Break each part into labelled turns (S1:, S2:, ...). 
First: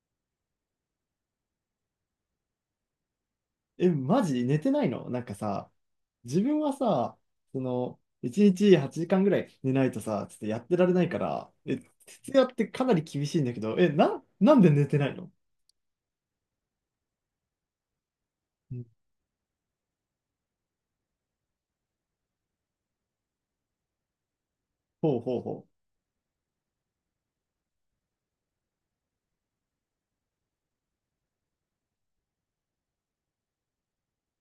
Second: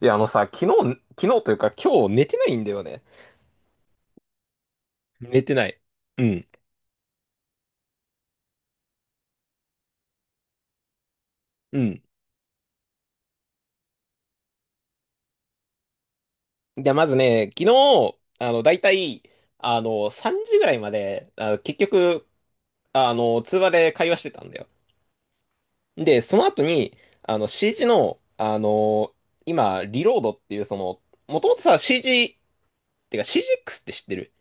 S1: いや、あのさ、昨日というか今日寝てないんだよね。
S2: マジ寝てないの？なんか
S1: 寝てな
S2: さ、
S1: い。う
S2: 自
S1: ん。
S2: 分はさ、1日8時間ぐらい寝ないとさ、ちょっとやってられないから、
S1: うん。
S2: 徹夜ってかなり厳しいんだけど、なんで寝てないの？
S1: じゃあまずね、昨日、だ
S2: う
S1: い
S2: ん。
S1: たい、3時ぐらいまで、結局、通話で会話してたんだよ。
S2: ほうほうほう。
S1: で、その後に、CG の、今、リロードっていう、その、もともとさ、CG、ってか CGX って知ってる？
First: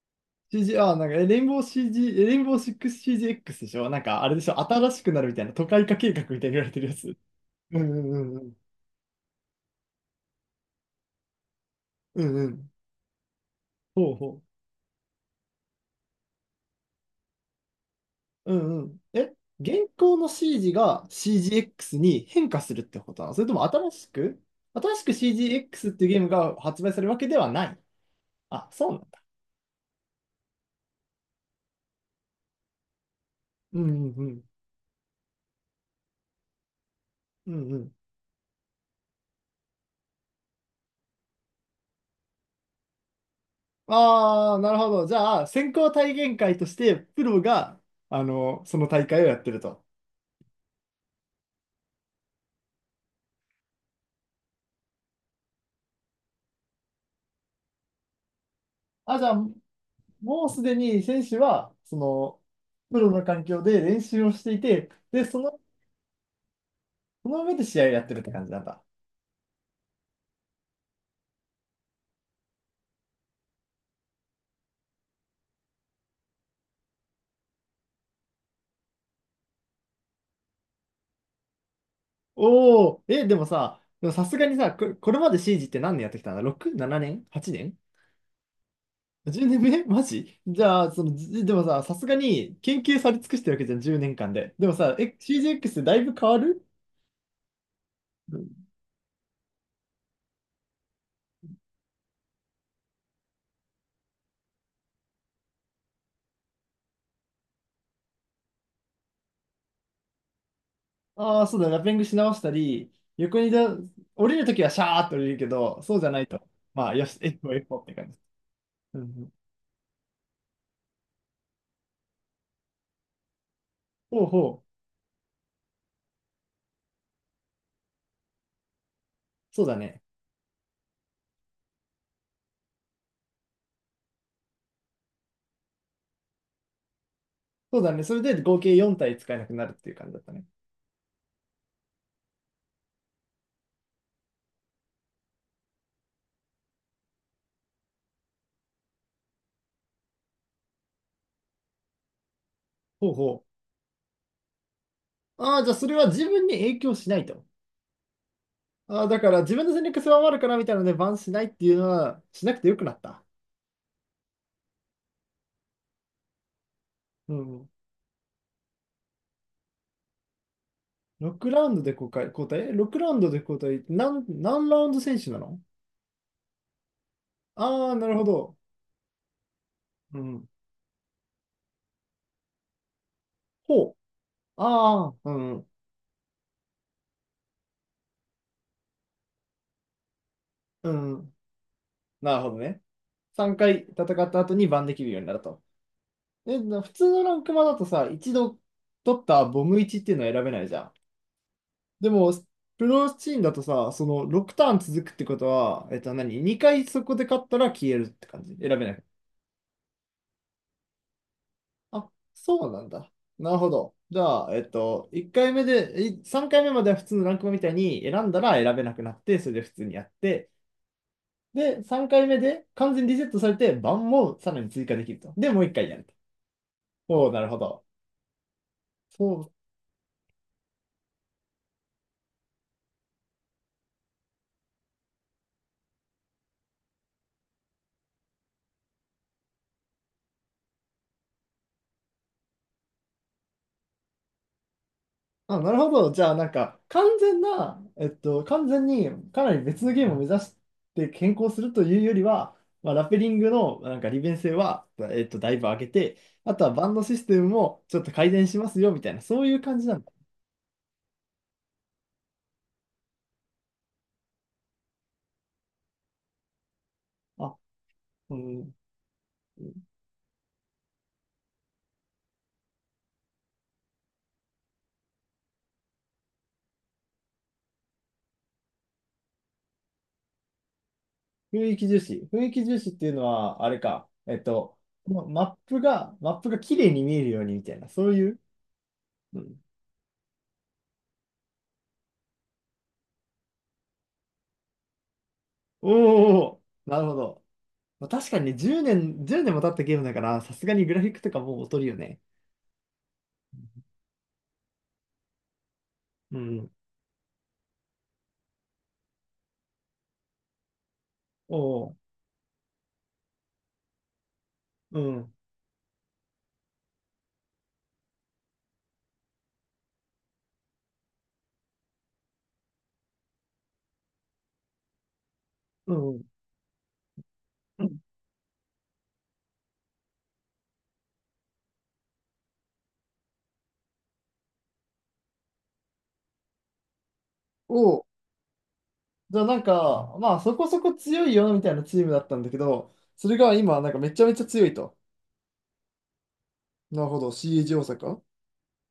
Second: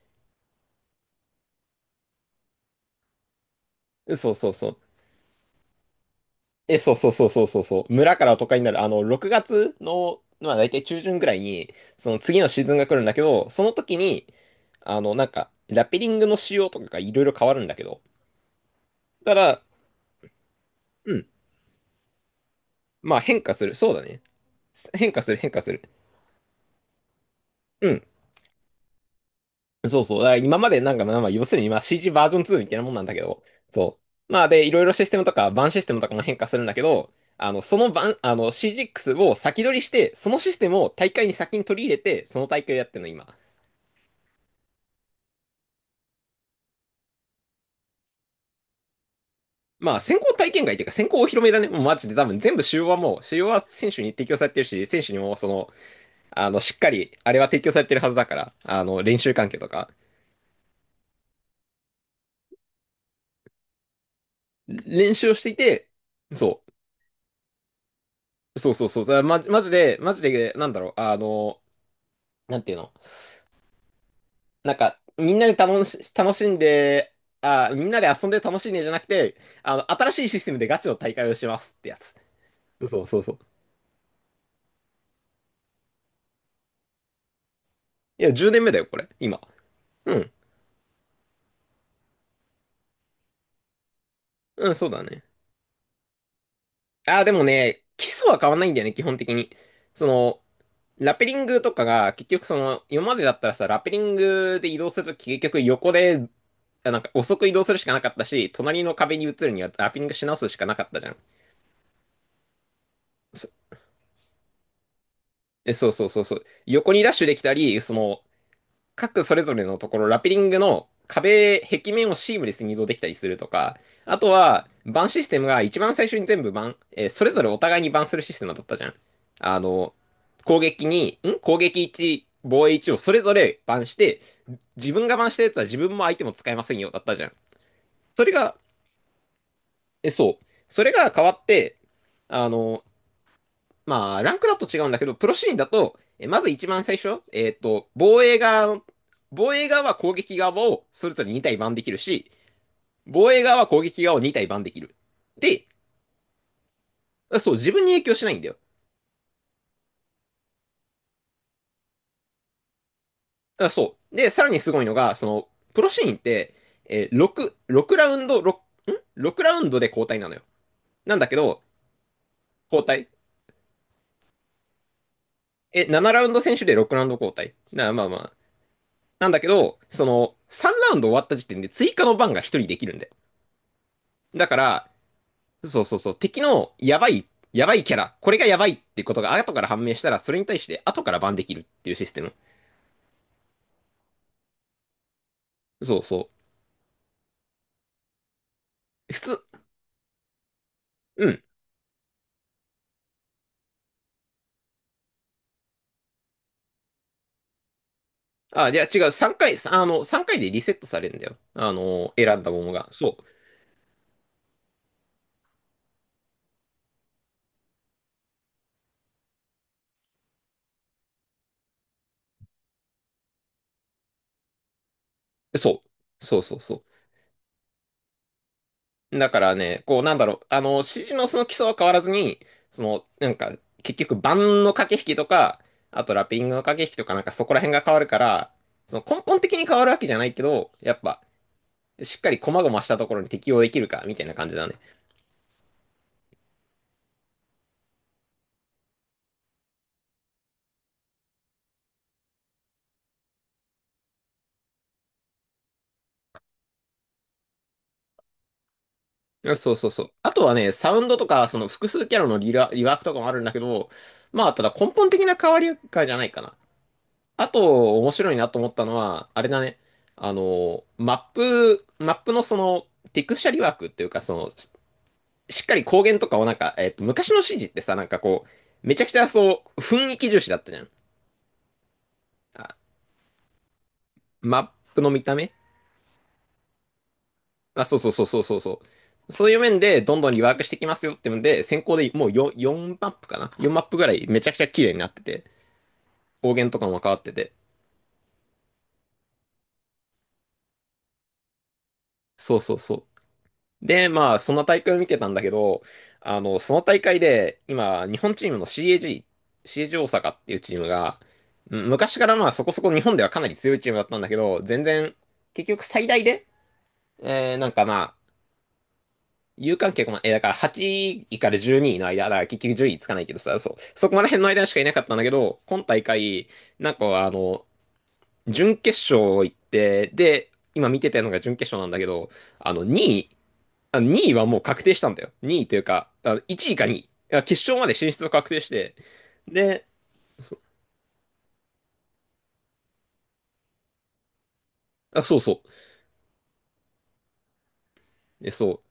S2: シージーあ、なんか、えレインボー CG、えレインボー 6CGX でしょ？なんか、あ
S1: そう
S2: れで
S1: そ
S2: し
S1: う
S2: ょ？
S1: そう。
S2: 新しくなるみたいな、都会化計画みたいに言われ
S1: え、
S2: てる
S1: そ
S2: や
S1: うそう
S2: つ。
S1: そうそうそう
S2: う
S1: そ
S2: ん
S1: う。
S2: うん
S1: 村
S2: う
S1: から
S2: んう
S1: 都
S2: ん。
S1: 会になる。6月の、まあ大体中旬ぐらいに、その
S2: うん
S1: 次の
S2: う
S1: シー
S2: ん。
S1: ズンが来るんだけど、その時
S2: ほう
S1: に、
S2: ほう。
S1: なんか、ラペリングの仕様とかがいろいろ変わるんだけど。
S2: うんうん。
S1: ただ、
S2: 現行の CG が
S1: うん。
S2: CGX に変化するってこ
S1: まあ
S2: と？なの
S1: 変
S2: それ
S1: 化
S2: とも
S1: する。そ
S2: 新
S1: うだ
S2: し
S1: ね。
S2: く新し
S1: 変
S2: く
S1: 化する、変化する。
S2: CGX っていうゲームが発売されるわけではない？
S1: うん。
S2: あ、そうなんだ。
S1: そうそう。だから今までなんか、まあ、まあ要するにまあ CG バージョン2みたいなもんなんだけど。
S2: うんう
S1: そ
S2: んう
S1: う。ま
S2: ん。
S1: あで、いろいろシステムとか、バンシステムとかも変化するんだけど、
S2: うんう
S1: その
S2: ん。
S1: 版、CGX を先取りして、そのシステムを大会に先に取り入れて、その大会をやってるの、今。
S2: ああ、なるほど。じゃあ、先行体験会として、プロが、その大会をやってると。
S1: まあ、先行体験会っていうか、先行お披露目だね。もうマジで多分全部主要はもう、主要は選手に提供されてるし、選手にもその、しっかり、あれは提供されてるはずだから、練
S2: あ、じゃ
S1: 習
S2: あ、
S1: 環境とか、
S2: もうすでに選手は、プロの環境で練習をしていて、
S1: 練
S2: で、
S1: 習をしていて、そ
S2: その上で試合をやってるって感じ
S1: う、
S2: なん
S1: そう
S2: だ。
S1: そうそう、だマジマジで、マジで、なんだろう、あの、なんていうの、なんか、みんなで楽し、楽しんで、あ、みんなで遊んで楽しいねじゃなくて、新しいシステムでガチの大会をしますってやつ。そ
S2: おお、
S1: うそうそう。
S2: でもさすがにさ、これまでシージって何年やってきたんだ？ 6、7年？ 8 年？
S1: いや、10年目だよ、これ、今。
S2: 10 年目？ マ
S1: うん。
S2: ジじゃあ、でもさ、さすがに研究され尽くしてるわけじゃん、10年間で。で
S1: う
S2: も
S1: ん、そう
S2: さ、
S1: だね。
S2: CGX だいぶ変わる？
S1: ああ、でもね、基礎は変わんないんだよね、基本的に。その、ラペリングとかが、結局その、今までだったらさ、ラペリングで移動するとき、結局横で、あなんか遅く移動するしかなかったし、隣の壁に移るにはラペリングし直すしかなかったじゃん。
S2: ああー、そうだ、ラッピングし直したり、横
S1: そ、
S2: にだ、降りるときはシャーっと降りるけ
S1: え、
S2: ど、
S1: そう
S2: そう
S1: そ
S2: じ
S1: う
S2: ゃな
S1: そう
S2: い
S1: そ
S2: と。
S1: う。
S2: ま
S1: 横
S2: あ、
S1: に
S2: よ
S1: ダッ
S2: し、
S1: シュできた
S2: F4、
S1: り、
S2: F4 っ
S1: そ
S2: て感じ。
S1: の、
S2: うんう
S1: 各
S2: ん。
S1: それぞれのところ、ラピリングの壁、壁面をシームレスに移動できたりするとか、あ
S2: ほう
S1: と
S2: ほう。
S1: は、バンシステムが一番最初に全部バン、えーそれぞれお互いにバンするシステムだったじゃん。あ
S2: そうだ
S1: の、
S2: ね。
S1: 攻撃に、攻撃1、防衛1をそれぞれバンして、自分がバンしたやつは自分も相手も使えませんよ、だったじゃん。
S2: そうだね。それ
S1: それ
S2: で
S1: が、
S2: 合計4体使えなくなるっていう感
S1: え、
S2: じだった
S1: そう。
S2: ね。
S1: それが変わって、あの、まあ、ランクだと違うんだけど、プロシーンだと、まず一番最初、防衛側は攻撃側をそれぞれ2体番できるし、
S2: ほう
S1: 防衛
S2: ほ
S1: 側は攻撃側を2体番できる。
S2: う。ああ、
S1: で、
S2: じゃあそれは自分に影響しないと。
S1: そう、自分に影響しないんだよ。
S2: あー、だから自分の戦略狭まるからみたいなのでバンしないっていうのはしなくてよくなった。
S1: あそう。で、さらにすごいのが、その、プロシーンって、えー、
S2: う
S1: 6、
S2: ん。
S1: 6ラウンド、6 ラウンドで交代なのよ。なんだけ
S2: 6
S1: ど、
S2: ラウンドで交代、交代？え？
S1: 交
S2: 6
S1: 代。
S2: ラウンドで交代、何ラウンド選手なの？
S1: え、7ラウンド選手で6ラウンド交代。
S2: ああー、
S1: ま
S2: な
S1: あ
S2: る
S1: ま
S2: ほ
S1: あ。
S2: ど。
S1: なんだけど、そ
S2: う
S1: の、
S2: ん。
S1: 3ラウンド終わった時点で追加の番が1人できるんだよ。
S2: ほう。
S1: だから、
S2: ああ、うん。
S1: そうそうそう、敵のやばい、やばいキャラ、これがやばいってことが後から判明したら、それに対して
S2: う
S1: 後からバ
S2: ん。
S1: ンできるっていうシステム。
S2: なるほどね。3回戦った後にバンできるようになると。
S1: そうそ
S2: で、普通のランクマだとさ、一度
S1: う。
S2: 取
S1: 普
S2: っ
S1: 通、
S2: たボム1っていうのは選べないじゃん。
S1: うん。
S2: でも、プロチームだとさ、その6ターン続くってことは、何？ 2 回そこで勝ったら消えるって感じ？選
S1: あ、じゃ
S2: べな
S1: あ
S2: い？
S1: 違う、3回でリセットされるんだよ。
S2: あ、
S1: 選んだも
S2: そ
S1: の
S2: うな
S1: が。
S2: んだ。
S1: そ
S2: なるほど。じゃあ、1回目で、3回目までは普通のランクマみたいに選んだら選べなくなって、それで普通にやって、で、3回目で完全にリセットされて、番もさらに追加できると。で、
S1: う。
S2: もう1
S1: そ
S2: 回やると。
S1: う。そうそうそ
S2: おお、なるほど。
S1: う。だか
S2: そう。
S1: らね、こう、指示のその基礎は変わらずに、その、なんか、結局、盤の駆け引きとか、あとラッピングの駆け引きとか、なんかそこら辺が変わるから、その根本的に変わるわけじゃないけど、やっぱ、しっかり細々したところに適応できるか、みたいな感じだね。
S2: あ、なるほど。じゃあ、なんか、完全にかなり別のゲームを目指して変更するというよりは、まあ、ラペリングのなんか利便性は、だいぶ上げて、あとはバンドシステムもちょっと改善しますよみたいな、そういう
S1: そう
S2: 感
S1: そ
S2: じ
S1: う
S2: な
S1: そ
S2: の？
S1: う。あとはね、サウンドとか、その複数キャラのリラリワークとかもあるんだけど、まあ、ただ根本的な変わりかじゃないかな。あ
S2: あ、
S1: と、面白
S2: う
S1: いなと思
S2: ん。
S1: ったのは、あれだね。マップのその、テクスチャリワークっていうか、その、しっかり光源とかをなんか、昔の CG ってさ、なんかこう、めちゃくちゃそう、雰囲気重視だったじゃん。
S2: 雰囲気重視。雰囲
S1: あ
S2: 気重視っていうのは、あれか。
S1: マップの見た目
S2: マップが綺麗に見えるようにみたい
S1: あ、
S2: な、
S1: そうそ
S2: そ
S1: う
S2: う
S1: そう
S2: い
S1: そ
S2: う。
S1: うそうそう。
S2: う
S1: そういう
S2: ん、
S1: 面でどんどんリワークしてきますよってので、先行でもう 4マップかな？ 4 マップぐらいめちゃくちゃ綺麗になってて、
S2: おー
S1: 光
S2: お、
S1: 源とか
S2: な
S1: も
S2: る
S1: 変
S2: ほ
S1: わって
S2: ど。
S1: て。
S2: まあ、確かにね、10年、1年も経ったゲームだから、さすがにグラフィックとかもう劣るよね。
S1: そうそうそう。で、まあ、その大会を見てたんだけど、
S2: うん。
S1: その大会で、今、日本チームの CAG、CAG 大阪っていうチームが、
S2: おお、
S1: 昔からまあそこそこ日本ではかなり強いチームだったんだけど、全
S2: う
S1: 然、
S2: ん、
S1: 結局最大で、えー、なんかまあ、有観客も、え、だから8位から12位の間、だから結局10位つかないけどさ、そう、そこら辺の間しかいなかったんだけど、今
S2: う
S1: 大
S2: ん。
S1: 会、なんかあの、
S2: うん。
S1: 準決勝行って、で、今見てたのが準決勝なんだけど、あの、2位、あ、2位はもう確定したんだよ。2位というか、あ、1位か2位。いや決勝
S2: お
S1: まで
S2: お、
S1: 進出を確定して、
S2: じゃあなん
S1: で、
S2: か、まあそ
S1: そ
S2: こそこ強いよみたいなチームだったんだけど、それが今、なんかめちゃめちゃ強いと。
S1: あ、そうそ
S2: なるほど、CAG 大阪。
S1: う。で、そ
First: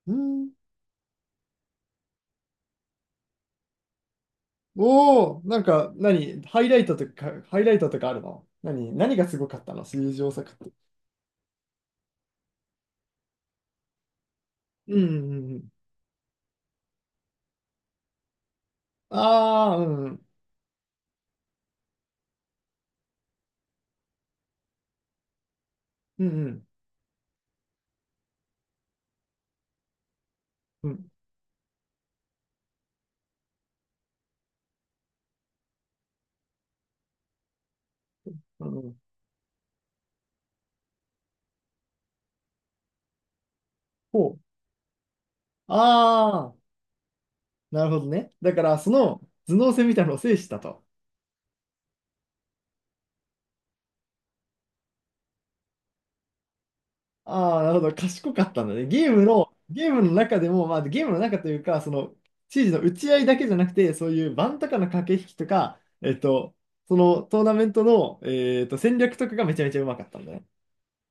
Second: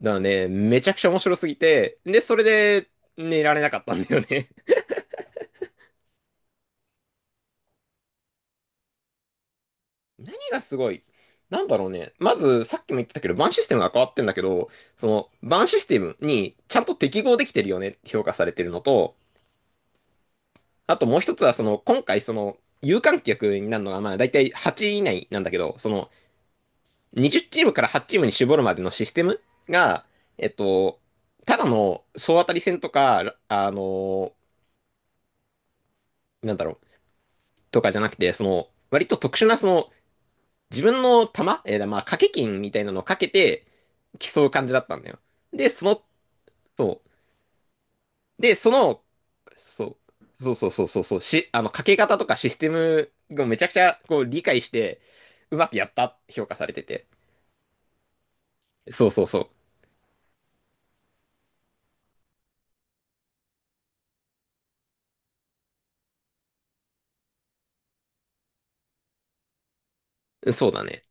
S1: う。だ
S2: う
S1: からね、
S2: ん。
S1: めちゃくちゃ面白すぎて、で、それで寝られなかったんだよね。
S2: おお、なんか、何、ハイライトとかあるの？何がすごかったの？水上
S1: 何
S2: 作っ
S1: が
S2: て。
S1: すごいなんだろうね。まず、さっきも言ったけど、バンシステムが変わってんだけど、
S2: うん
S1: そ
S2: う
S1: の、
S2: んう
S1: バン
S2: ん。
S1: システムにちゃんと適合できてるよねって評価されてるのと、
S2: ああ、うんうん。
S1: あともう一つは、その、今回、その、有観客になるのが、まあ、だいたい8位以内なんだけど、その、
S2: うんうん。
S1: 20チームから8チームに絞るまでのシステムが、えっ
S2: う
S1: と、
S2: ん。
S1: ただの総当たり戦とか、なんだろう、とかじゃなくて、そ
S2: う
S1: の、
S2: ん。
S1: 割と特殊な、その、自分の玉、えーまあ、掛け金みたいなのをかけて
S2: ほう。
S1: 競う感じだったんだよ。で、その、
S2: ああ、
S1: そ
S2: なるほどね。
S1: う。
S2: だ
S1: で、
S2: か
S1: そ
S2: ら、そ
S1: の、
S2: の頭脳戦み
S1: そ
S2: たいなのを制
S1: う、
S2: し
S1: そう
S2: た
S1: そうそ
S2: と。
S1: うそうそう、し、あの、かけ方とかシステムをめちゃくちゃこう理解して、うまくやったって評価されてて。
S2: ああ、なるほど。賢かったんだね。
S1: そ
S2: ゲ
S1: う
S2: ー
S1: そ
S2: ム
S1: うそ
S2: の、ゲームの中でも、まあ、ゲームの中というか、指示の打ち合いだけじゃなくて、そういう盤とかの駆け引きとか、そのトーナメントの、戦略とかがめちゃめちゃうまかったんだね。
S1: う。そうだね。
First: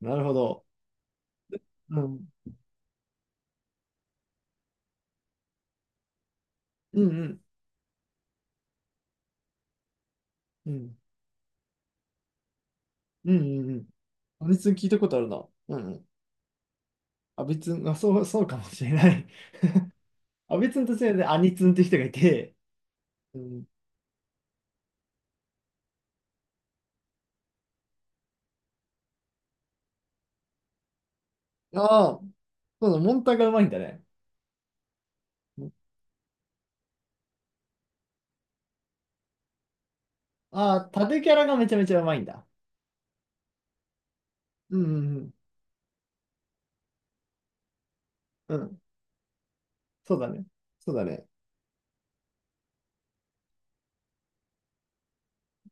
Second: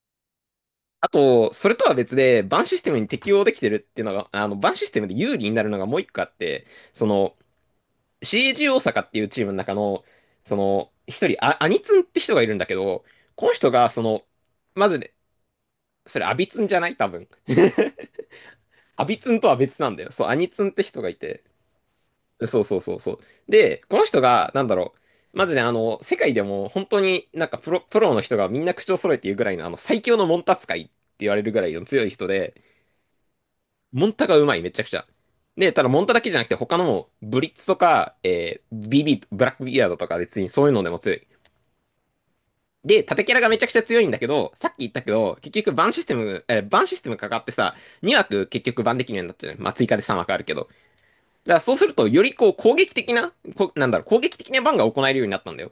S2: なるほど。
S1: あと、それとは
S2: う
S1: 別
S2: ん。
S1: で、バンシステムに適応できてるっていうのが、バンシステムで有利になるのがもう一個あって、
S2: う
S1: そ
S2: んう
S1: の、
S2: ん。
S1: CG 大阪っていうチームの中の、そ
S2: う
S1: の、
S2: ん
S1: 一人、あ、アニツンって人がいるんだけど、
S2: うん
S1: この
S2: うん
S1: 人
S2: うん。
S1: が、その、
S2: アニツン聞
S1: ま
S2: いた
S1: ず
S2: こ
S1: ね、
S2: とあるな。うんうん。
S1: それ、アビツンじゃない多分。
S2: アビあ、そう、そうかもしれ
S1: ア
S2: な
S1: ビ
S2: い。
S1: ツンとは別なんだよ。そう、ア ニ
S2: ア
S1: ツンっ
S2: 別ツ
S1: て
S2: ンとし
S1: 人が
S2: て
S1: い
S2: でア
S1: て。
S2: ニツって人がいて、
S1: そうそうそうそう。
S2: うん。
S1: で、この人が、なんだろう、まずね、世界でも本当にプロの人がみんな口を揃えて言うぐらいの、最強のモンタ使いって言われるぐらいの強い
S2: ああ、
S1: 人で、
S2: そうだ、モンタがうまいんだね。
S1: モンタがうまい、めちゃくちゃ。で、ただモンタだけじゃなくて、他のも、ブリッツとか、えービビ、ブラックビアードとか別にそういう
S2: ああ、
S1: のでも強
S2: 縦
S1: い。
S2: キャラがめちゃめちゃうまいんだ。
S1: で、縦キャラがめちゃくちゃ強いんだけど、さっき
S2: う
S1: 言ったけ
S2: んうん
S1: ど、結局バンシステムかかってさ、2枠
S2: うん。
S1: 結
S2: う
S1: 局
S2: ん、
S1: バンできるようになってる。まあ、追加で
S2: そ
S1: 3
S2: うだ
S1: 枠ある
S2: ね。
S1: けど。
S2: そうだね。
S1: だからそうすると、よりこう攻撃的な、こなんだろう、攻撃的なバンが行えるようになったんだよ。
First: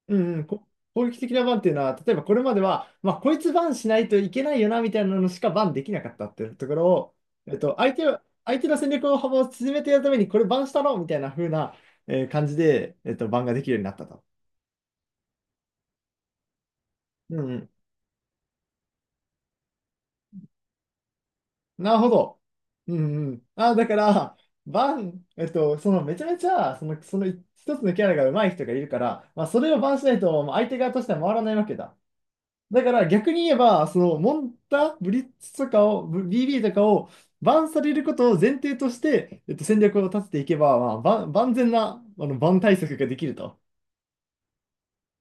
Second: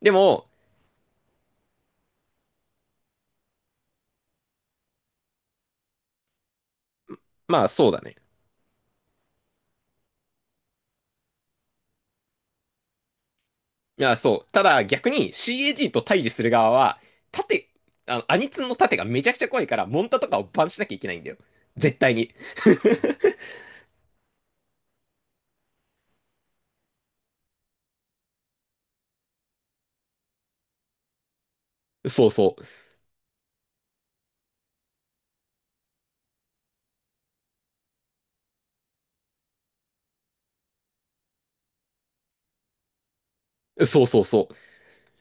S1: で
S2: うんう
S1: も、
S2: ん、攻撃的なバンっていうのは、例えばこれまでは、まあ、こいつバンしないといけないよなみたいなのしかバンできなかったっていうところを、
S1: まあそうだね。
S2: 相手の戦略の幅を縮めてやるために、これバンしたろみたいな風な、感じで、バンができるようになっ
S1: い
S2: た
S1: や、
S2: と。
S1: そう。ただ逆に CAG と対峙する側は、
S2: うんう
S1: 盾、
S2: ん、
S1: アニツンの盾がめちゃくちゃ怖いから、モンタとかをバンしなきゃいけないんだよ。
S2: な
S1: 絶
S2: るほ
S1: 対に。
S2: ど。う んうん。あ、だから、バン、えっと、そのめちゃめちゃ、その、その一つのキャラが上手い人がいるから、まあ、それをバンしないと、まあ相手側としては回らないわけだ。
S1: そうそ
S2: だから逆に言えば、そのモンタ、ブリッツとかを、BB とかをバンされることを前提として、戦略を立てていけば、まあ、万万全なあのバン対策ができると。
S1: う。そうそうそう。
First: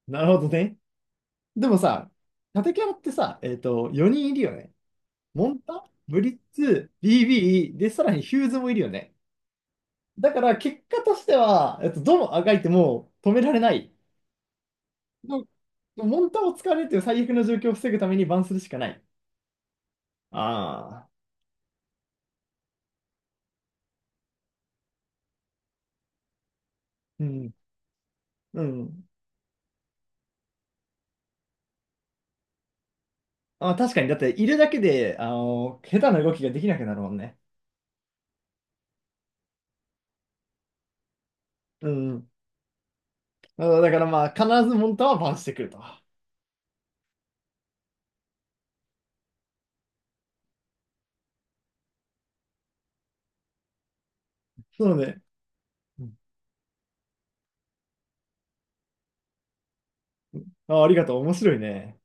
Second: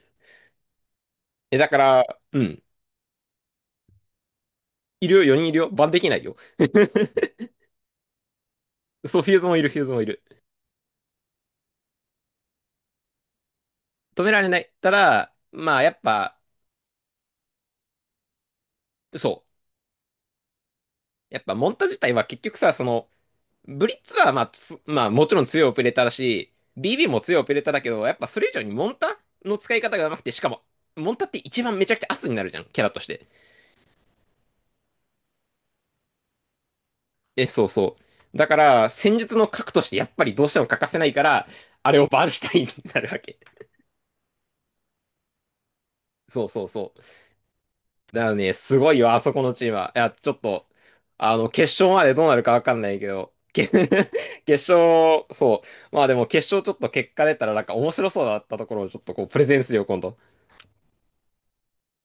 S2: なるほどね。
S1: え、
S2: で
S1: だか
S2: も
S1: ら、
S2: さ、
S1: うん。
S2: 縦キャラってさ、4人いるよね。
S1: いるよ、4人
S2: モ
S1: いる
S2: ン
S1: よ。バ
S2: タ、
S1: ンできな
S2: ブ
S1: い
S2: リ
S1: よ。
S2: ッツ、BB、で、さらにヒューズもいるよね。
S1: そう、フューズもいる、フューズもいる。
S2: だから結果としては、どのあがいても止められない。
S1: 止められない。ただ、まあ、やっ
S2: のモン
S1: ぱ、
S2: タを使われるという最悪の状況を防ぐためにバンするしかない。
S1: そう。
S2: ああ。
S1: やっぱ、モンタ自体は結局さ、その、ブリッツは、まあ、もちろん強いオペレーターだし、BB も
S2: う
S1: 強いオ
S2: ん。
S1: ペレーターだけど、やっぱそれ以
S2: う
S1: 上にモン
S2: ん。
S1: タの使い方が上手くて、しかも、モンタって一番めちゃくちゃ圧になるじゃん、キャラとして。
S2: あ、確かに、だって、いるだけで、下手な動きができなくなるもんね。
S1: え、そうそう。だから、戦術の核としてやっぱりどうしても欠かせないから、
S2: う
S1: あれをバ
S2: ん。
S1: ンシュタインになるわけ。
S2: あ、だからまあ、必ずモンタはバンしてくると。
S1: そうそうそう。だからね、すごいよ、あそこのチームは。いや、ちょっと、決勝までどうなるかわかんないけど、決
S2: そうね。
S1: 勝、そう。ま
S2: う
S1: あで
S2: ん。
S1: も決勝ちょっと結果出たらなんか面白そうだったところをちょっとこう、プレゼンするよ、今度。
S2: あ、ありがとう。面白いね。